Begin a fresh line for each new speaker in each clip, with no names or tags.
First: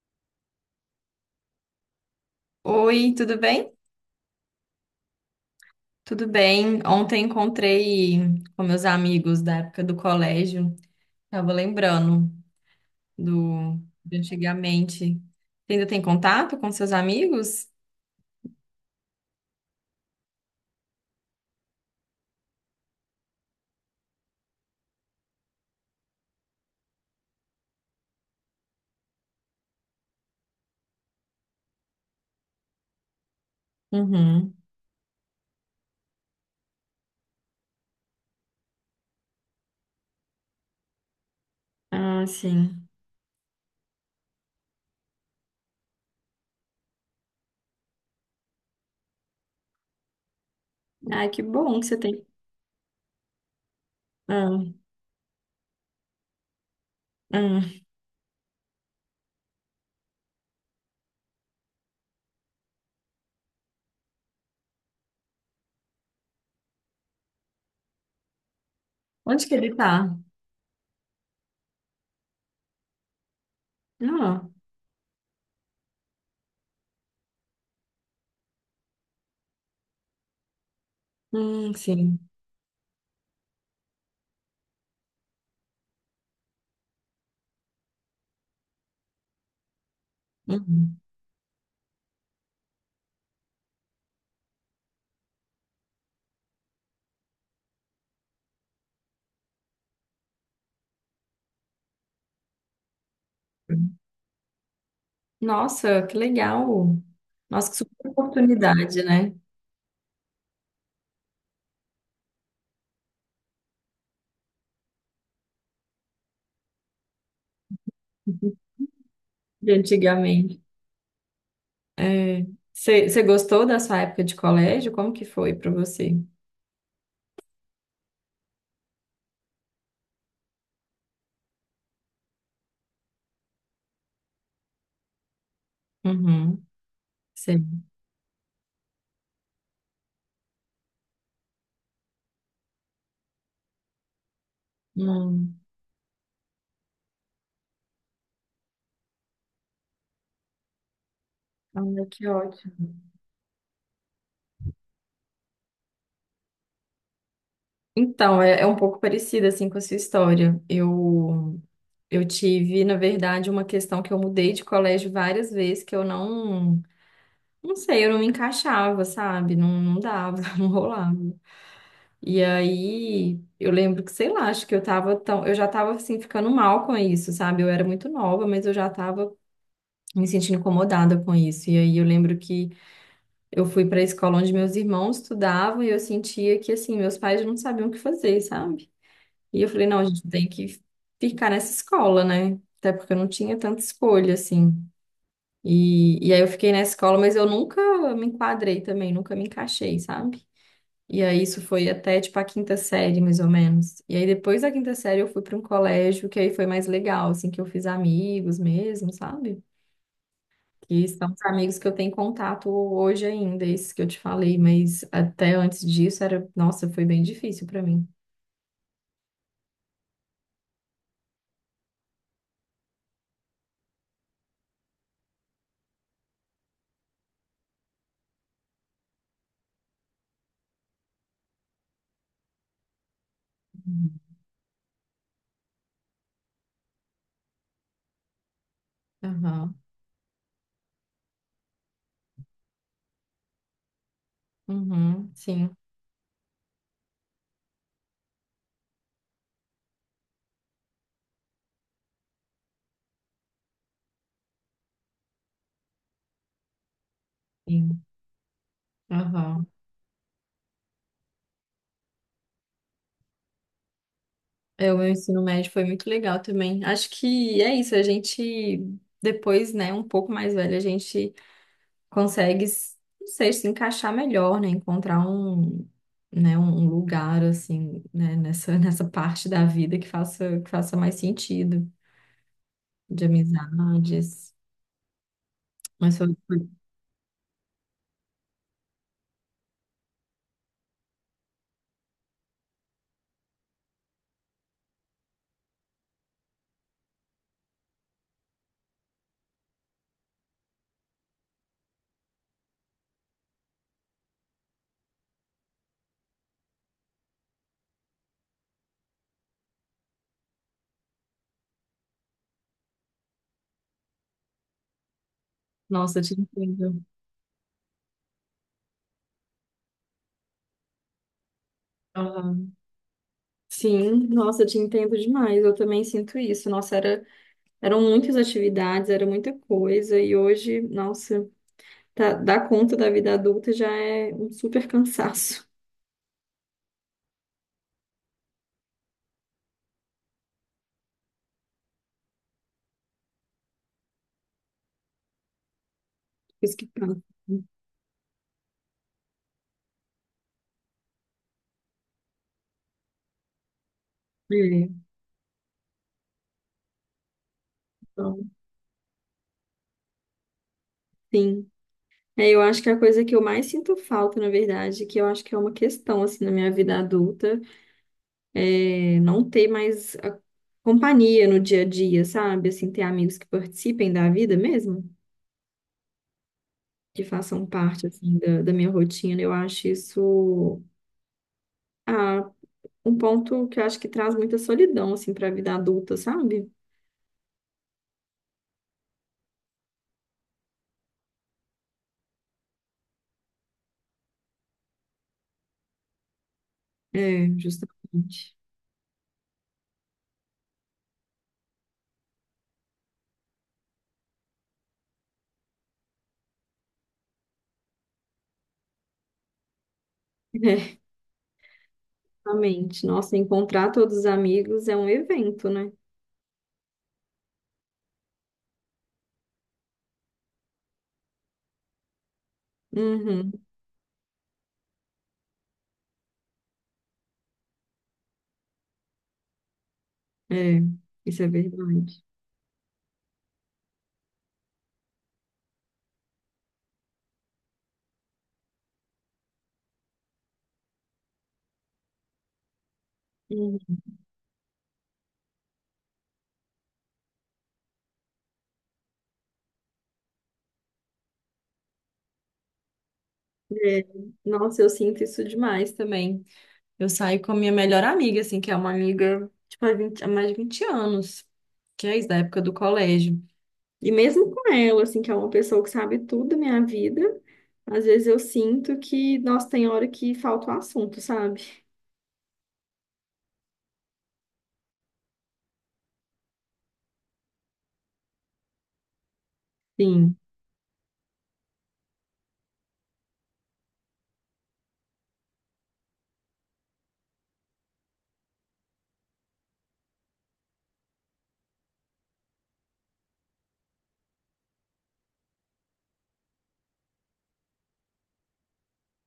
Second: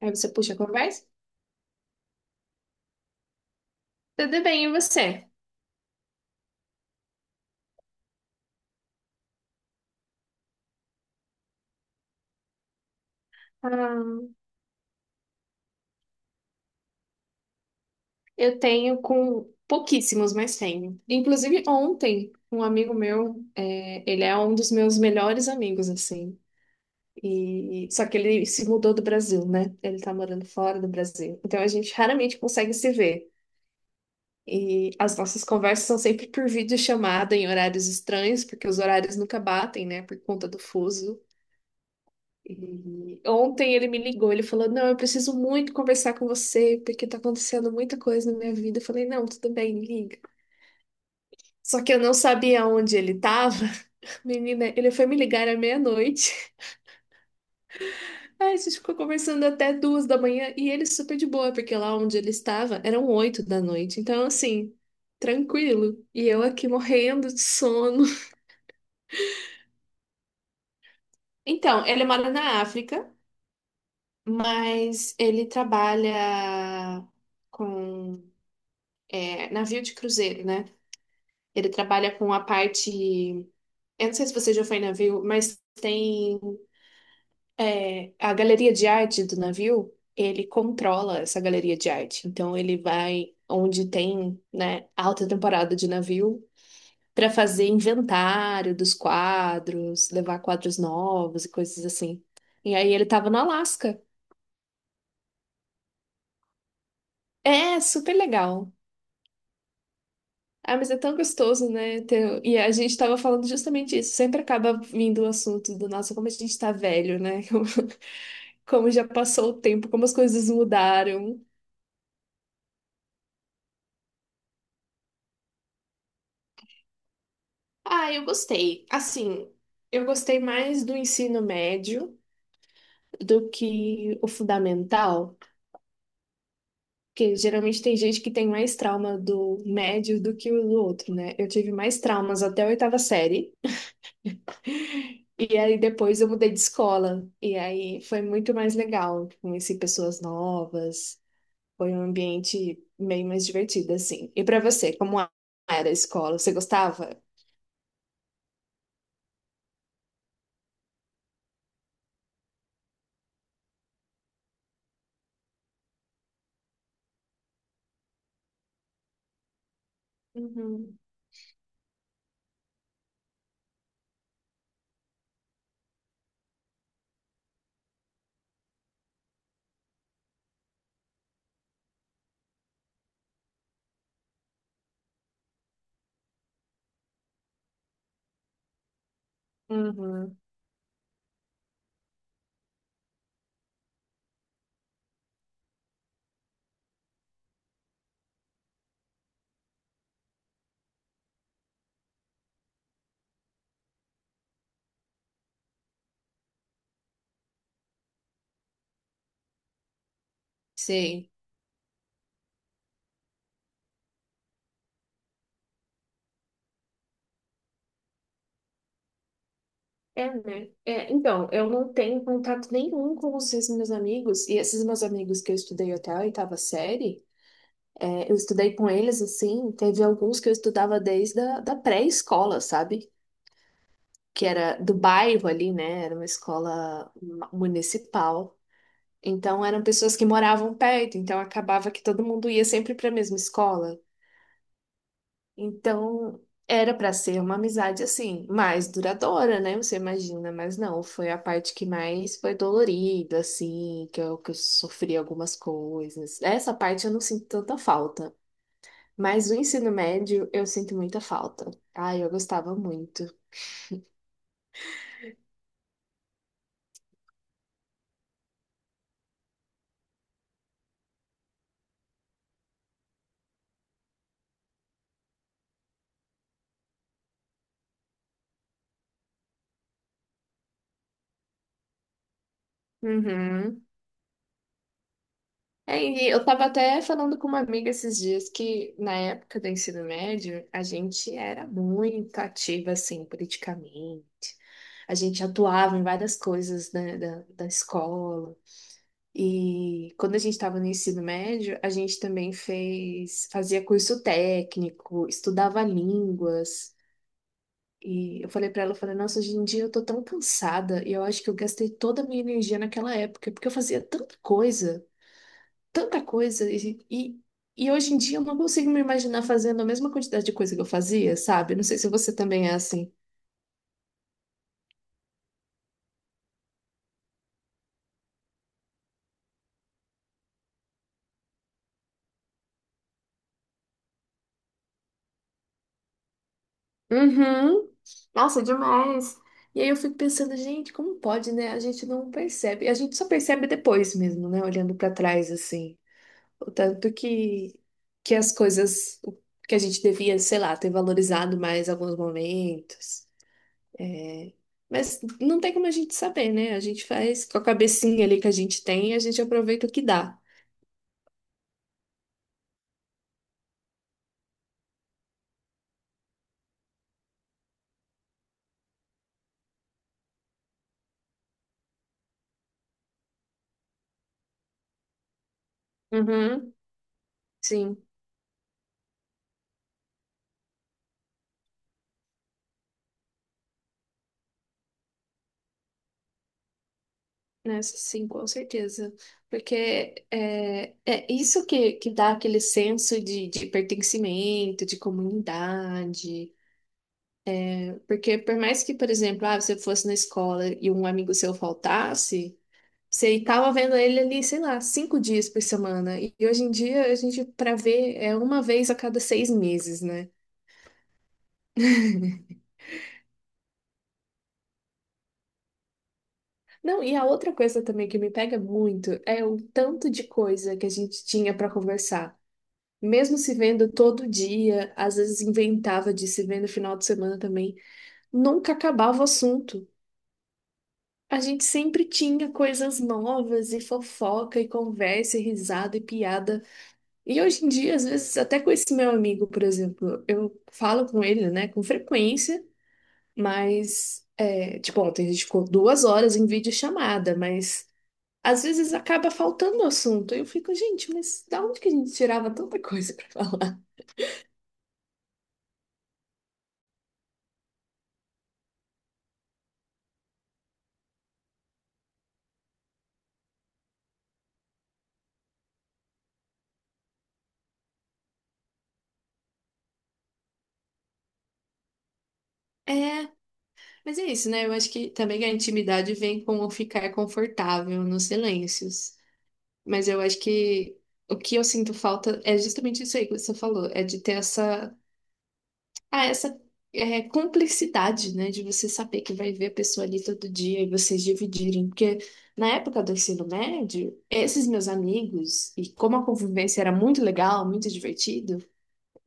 Aí você puxa a conversa.
Oi, tudo bem?
Tudo bem, e você?
Tudo bem. Ontem encontrei com meus amigos da época do colégio. Tava lembrando do de
Ah,
antigamente. Você ainda tem contato com seus amigos?
eu tenho com pouquíssimos, mas tenho. Inclusive, ontem, um amigo meu, ele é um dos meus melhores amigos, assim. E, só que ele se mudou do Brasil, né? Ele tá morando fora do Brasil. Então a gente raramente consegue se ver.
Uhum.
E as nossas conversas são sempre por videochamada em horários estranhos, porque os horários nunca batem, né? Por conta do fuso.
Ah, sim.
E ontem ele me ligou, ele falou: Não, eu preciso muito conversar com você, porque tá acontecendo muita coisa na minha vida. Eu falei: Não, tudo bem, liga.
Ai, que bom
Só
que
que
você
eu não
tem.
sabia onde ele tava. Menina,
Ah,
ele foi me ligar à meia-noite.
ah.
Aí a gente ficou conversando até 2 da manhã e ele super de boa, porque lá onde ele estava eram 8 da noite. Então, assim, tranquilo. E eu aqui morrendo de sono.
Onde que ele tá?
Então, ele mora na África,
Ah,
mas ele trabalha com navio de cruzeiro, né? Ele trabalha
sim.
com a parte. Eu não sei se você já foi em navio, mas tem a galeria de arte do navio, ele
Uhum.
controla essa galeria de arte. Então ele vai onde tem, né, alta temporada de navio para fazer inventário dos quadros, levar quadros novos e coisas assim. E aí ele tava no Alasca.
Nossa, que legal. Nossa, que
É
super
super legal.
oportunidade, né?
Ah, mas é tão gostoso, né? E a gente tava falando justamente isso. Sempre acaba vindo o assunto do nossa, como a gente tá velho, né? Como já passou o
De
tempo, como as coisas
antigamente.
mudaram.
É. Você gostou da sua época de colégio? Como que foi para você?
Ah, eu gostei. Assim, eu gostei mais do ensino médio do que o fundamental,
Uhum.
porque
Sei.
geralmente tem gente que tem mais trauma do médio do que o do outro, né? Eu tive mais traumas até a oitava série. E
Hum.
aí depois eu mudei de escola. E aí foi muito mais legal. Conheci pessoas novas. Foi um
Olha, que
ambiente
ótimo.
meio mais divertido, assim. E pra você, como era a escola? Você gostava?
Então, é, é um pouco parecida assim com a sua história. Eu tive, na verdade, uma questão que eu mudei de colégio várias vezes que eu não sei, eu não me encaixava, sabe? Não, não dava, não
Uhum.
rolava. E aí, eu lembro que, sei lá, acho que eu tava tão, eu já tava assim ficando mal com isso, sabe? Eu era muito nova, mas eu já tava me sentindo incomodada com isso. E aí eu lembro que eu fui para a escola onde meus irmãos estudavam e eu sentia que assim, meus pais não sabiam o que fazer, sabe? E eu falei, não, a gente
Uhum,
tem que ficar nessa escola, né? Até porque eu não tinha tanta escolha assim. E aí eu fiquei nessa escola, mas eu nunca me enquadrei também, nunca me encaixei, sabe? E aí isso foi até tipo a quinta série, mais ou menos. E aí depois da quinta série eu fui para um colégio que aí foi mais legal, assim, que eu fiz amigos mesmo, sabe? Que
sei.
são os amigos que eu tenho contato hoje ainda, esses que eu te falei, mas até antes disso era, nossa, foi bem difícil para mim.
É, né? É, então, eu não tenho contato nenhum com os esses meus amigos, e esses meus amigos que eu estudei até a oitava série, eu estudei com eles assim, teve alguns que eu estudava desde a da pré-escola, sabe?
Uhum.
Que era do bairro ali, né? Era uma escola municipal. Então
Aham,
eram pessoas que moravam perto, então acabava que todo mundo ia sempre para a mesma escola.
uhum, sim,
Então era para ser uma amizade assim, mais duradoura, né? Você imagina, mas não, foi a parte que mais foi dolorida, assim, que eu sofri algumas coisas. Essa parte eu não sinto tanta
sim,
falta. Mas o
aham.
ensino médio eu sinto muita falta. Ai, eu gostava muito.
É, o meu ensino médio foi muito legal também. Acho que é isso, a gente, depois, né, um pouco mais velho, a gente consegue, não sei, se encaixar melhor, né, encontrar um, né, um lugar, assim, né, nessa, nessa parte da vida que faça mais sentido, de
Uhum.
amizades.
É,
Mas
e
foi...
eu tava até falando com uma amiga esses dias que na época do ensino médio a gente era muito ativa assim politicamente. A gente atuava em várias coisas, né, da escola. E quando a gente estava no ensino médio, a gente também fazia curso técnico, estudava línguas. E eu falei pra ela, eu falei, nossa, hoje em dia eu tô tão cansada e eu acho que eu gastei toda a minha energia naquela época, porque eu fazia
Nossa, eu
tanta
te
coisa
entendo.
e hoje em dia eu não consigo me imaginar fazendo a mesma quantidade de coisa que eu fazia, sabe? Não sei se você também é
Aham.
assim.
Sim, nossa, eu te entendo demais. Eu também sinto isso. Nossa, era, eram muitas atividades, era muita coisa. E hoje, nossa, tá, dar conta da vida adulta já é um super cansaço.
Uhum. Nossa, demais. E aí eu fico pensando, gente, como pode, né? A gente não percebe. A gente só percebe depois mesmo, né? Olhando pra trás assim. O
Isso que
tanto
passa.
que as coisas que a gente devia, sei lá, ter valorizado mais alguns momentos, né?
É,
Mas não tem como a gente saber, né? A gente faz com a cabecinha ali
então,
que a gente tem, a gente aproveita o que dá.
sim. É, eu acho que a coisa que eu mais sinto falta, na verdade, que eu acho que é uma questão, assim, na minha vida adulta, é não ter mais a companhia no dia a dia, sabe? Assim, ter amigos que participem da vida mesmo.
Uhum,
Que façam
sim,
parte assim da minha rotina. Eu acho isso ah, um ponto que eu acho que traz muita solidão assim para a vida adulta, sabe?
nessa sim, com certeza. Porque é isso que dá aquele senso de pertencimento, de comunidade.
É,
Porque
justamente.
por mais que, por exemplo, ah, você fosse na escola e um amigo seu faltasse, você estava vendo ele ali, sei lá, 5 dias por semana. E hoje em dia a gente, para ver, é uma vez a cada 6 meses, né?
É, justamente. Nossa, encontrar todos os amigos é um evento, né?
Não, e a outra coisa também que me pega muito é o tanto de coisa que a gente tinha para conversar. Mesmo
Uhum.
se vendo todo dia, às vezes inventava de se ver no final de semana também, nunca acabava o assunto.
É,
A
isso é
gente sempre
verdade.
tinha coisas novas e fofoca e conversa e risada e piada. E hoje em dia, às vezes, até com esse meu amigo, por exemplo, eu falo com ele, né, com frequência,
Uhum.
mas, tipo, ontem a gente ficou 2 horas em videochamada, mas às vezes acaba faltando assunto. Eu fico, gente, mas da onde que a gente tirava tanta coisa pra falar?
É, nossa, eu sinto isso demais também. Eu saio com a minha melhor amiga, assim, que é uma amiga, tipo, há mais de 20 anos, que é isso, da época do colégio. E mesmo com ela, assim, que é uma pessoa que sabe tudo da minha vida, às vezes eu sinto que, nossa, tem hora que falta o assunto, sabe?
É, mas é isso, né? Eu acho que também a intimidade vem com o ficar confortável nos silêncios. Mas eu
Sim.
acho que o que eu sinto falta é justamente isso aí que você falou, é de ter essa cumplicidade, né? De você saber que vai ver a pessoa ali todo dia e vocês dividirem. Porque na época do ensino médio, esses meus amigos, e como a convivência era muito legal, muito divertido,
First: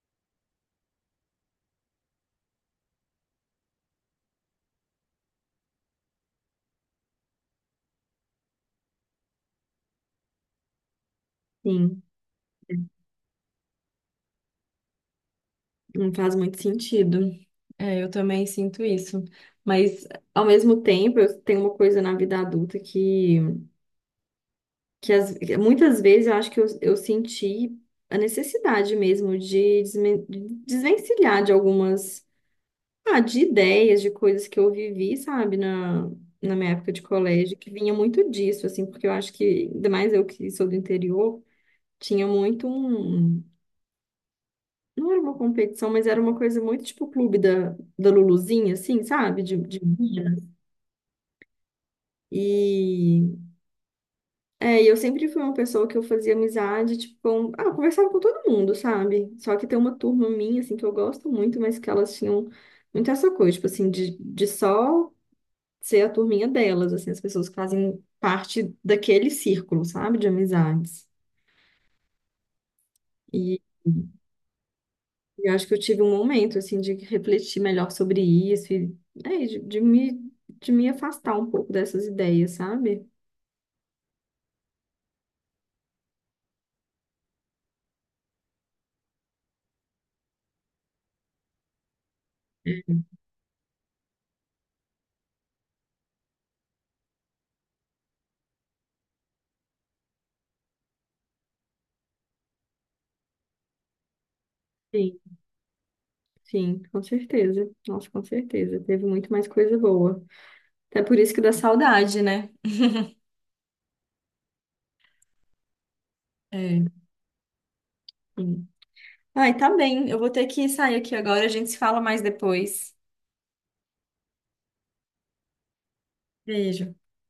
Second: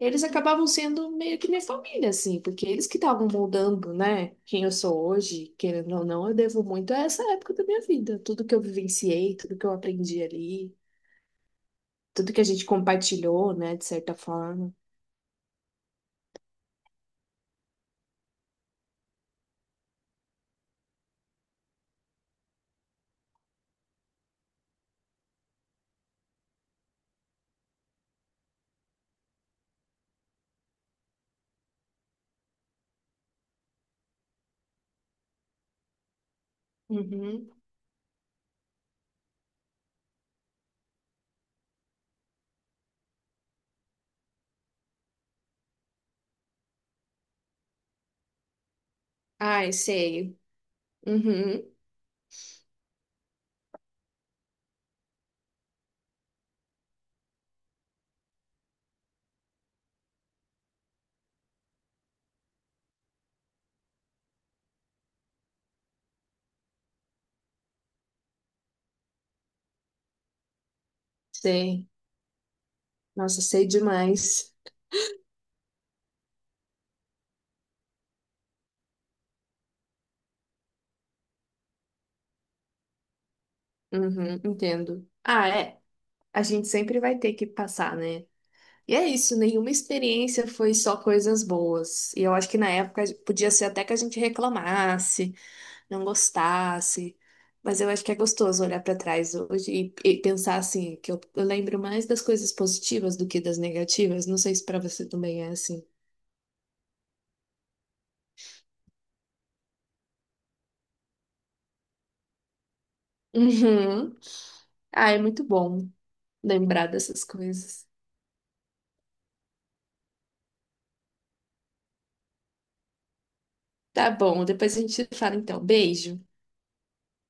eles acabavam sendo meio que minha família, assim, porque eles que estavam moldando, né, quem eu sou hoje, querendo ou não, eu devo muito a essa época da minha vida. Tudo que eu vivenciei, tudo que eu aprendi ali,
Sim,
tudo que a gente compartilhou, né, de certa forma.
não faz muito sentido. É, eu também sinto isso. Mas, ao mesmo tempo, eu tenho uma coisa na vida adulta que muitas vezes eu acho que eu senti a necessidade mesmo de de desvencilhar de algumas. Ah, de ideias, de coisas que eu vivi, sabe, na, na minha época de
Uhum.
colégio, que vinha muito disso, assim, porque eu acho que, ainda mais eu que sou do interior, tinha muito um. Não era uma competição, mas era uma coisa muito tipo o clube da Luluzinha, assim, sabe?
Ai,
De menina.
sei. Uhum.
E é, e eu sempre fui uma pessoa que eu fazia amizade, tipo, com, ah, eu conversava com todo mundo, sabe? Só que tem uma turma minha, assim, que eu gosto muito, mas que elas tinham muito essa coisa, tipo assim, de só. Ser a turminha delas, assim, as pessoas que fazem parte daquele círculo, sabe, de amizades.
Sei. Nossa,
E
sei demais.
eu acho que eu tive um momento, assim, de refletir melhor sobre isso e, é, de, de me afastar um pouco dessas ideias, sabe?
Uhum, entendo. Ah, é. A gente sempre vai ter que passar, né? E é isso, nenhuma experiência foi só coisas boas. E eu acho que na época podia ser até que a gente reclamasse, não gostasse. Mas eu acho que é gostoso olhar para trás hoje e pensar assim, que eu lembro mais das coisas positivas do que das negativas. Não sei se para você
Sim,
também é assim.
sim, com certeza. Nossa, com certeza. Teve muito mais coisa boa. Até por isso que dá saudade, né?
Uhum. Ah, é muito bom
É,
lembrar dessas coisas.
sim. Ai, tá bem. Eu vou ter que sair aqui agora. A gente se fala mais depois.
Tá bom, depois a gente fala então. Beijo.
Beijo.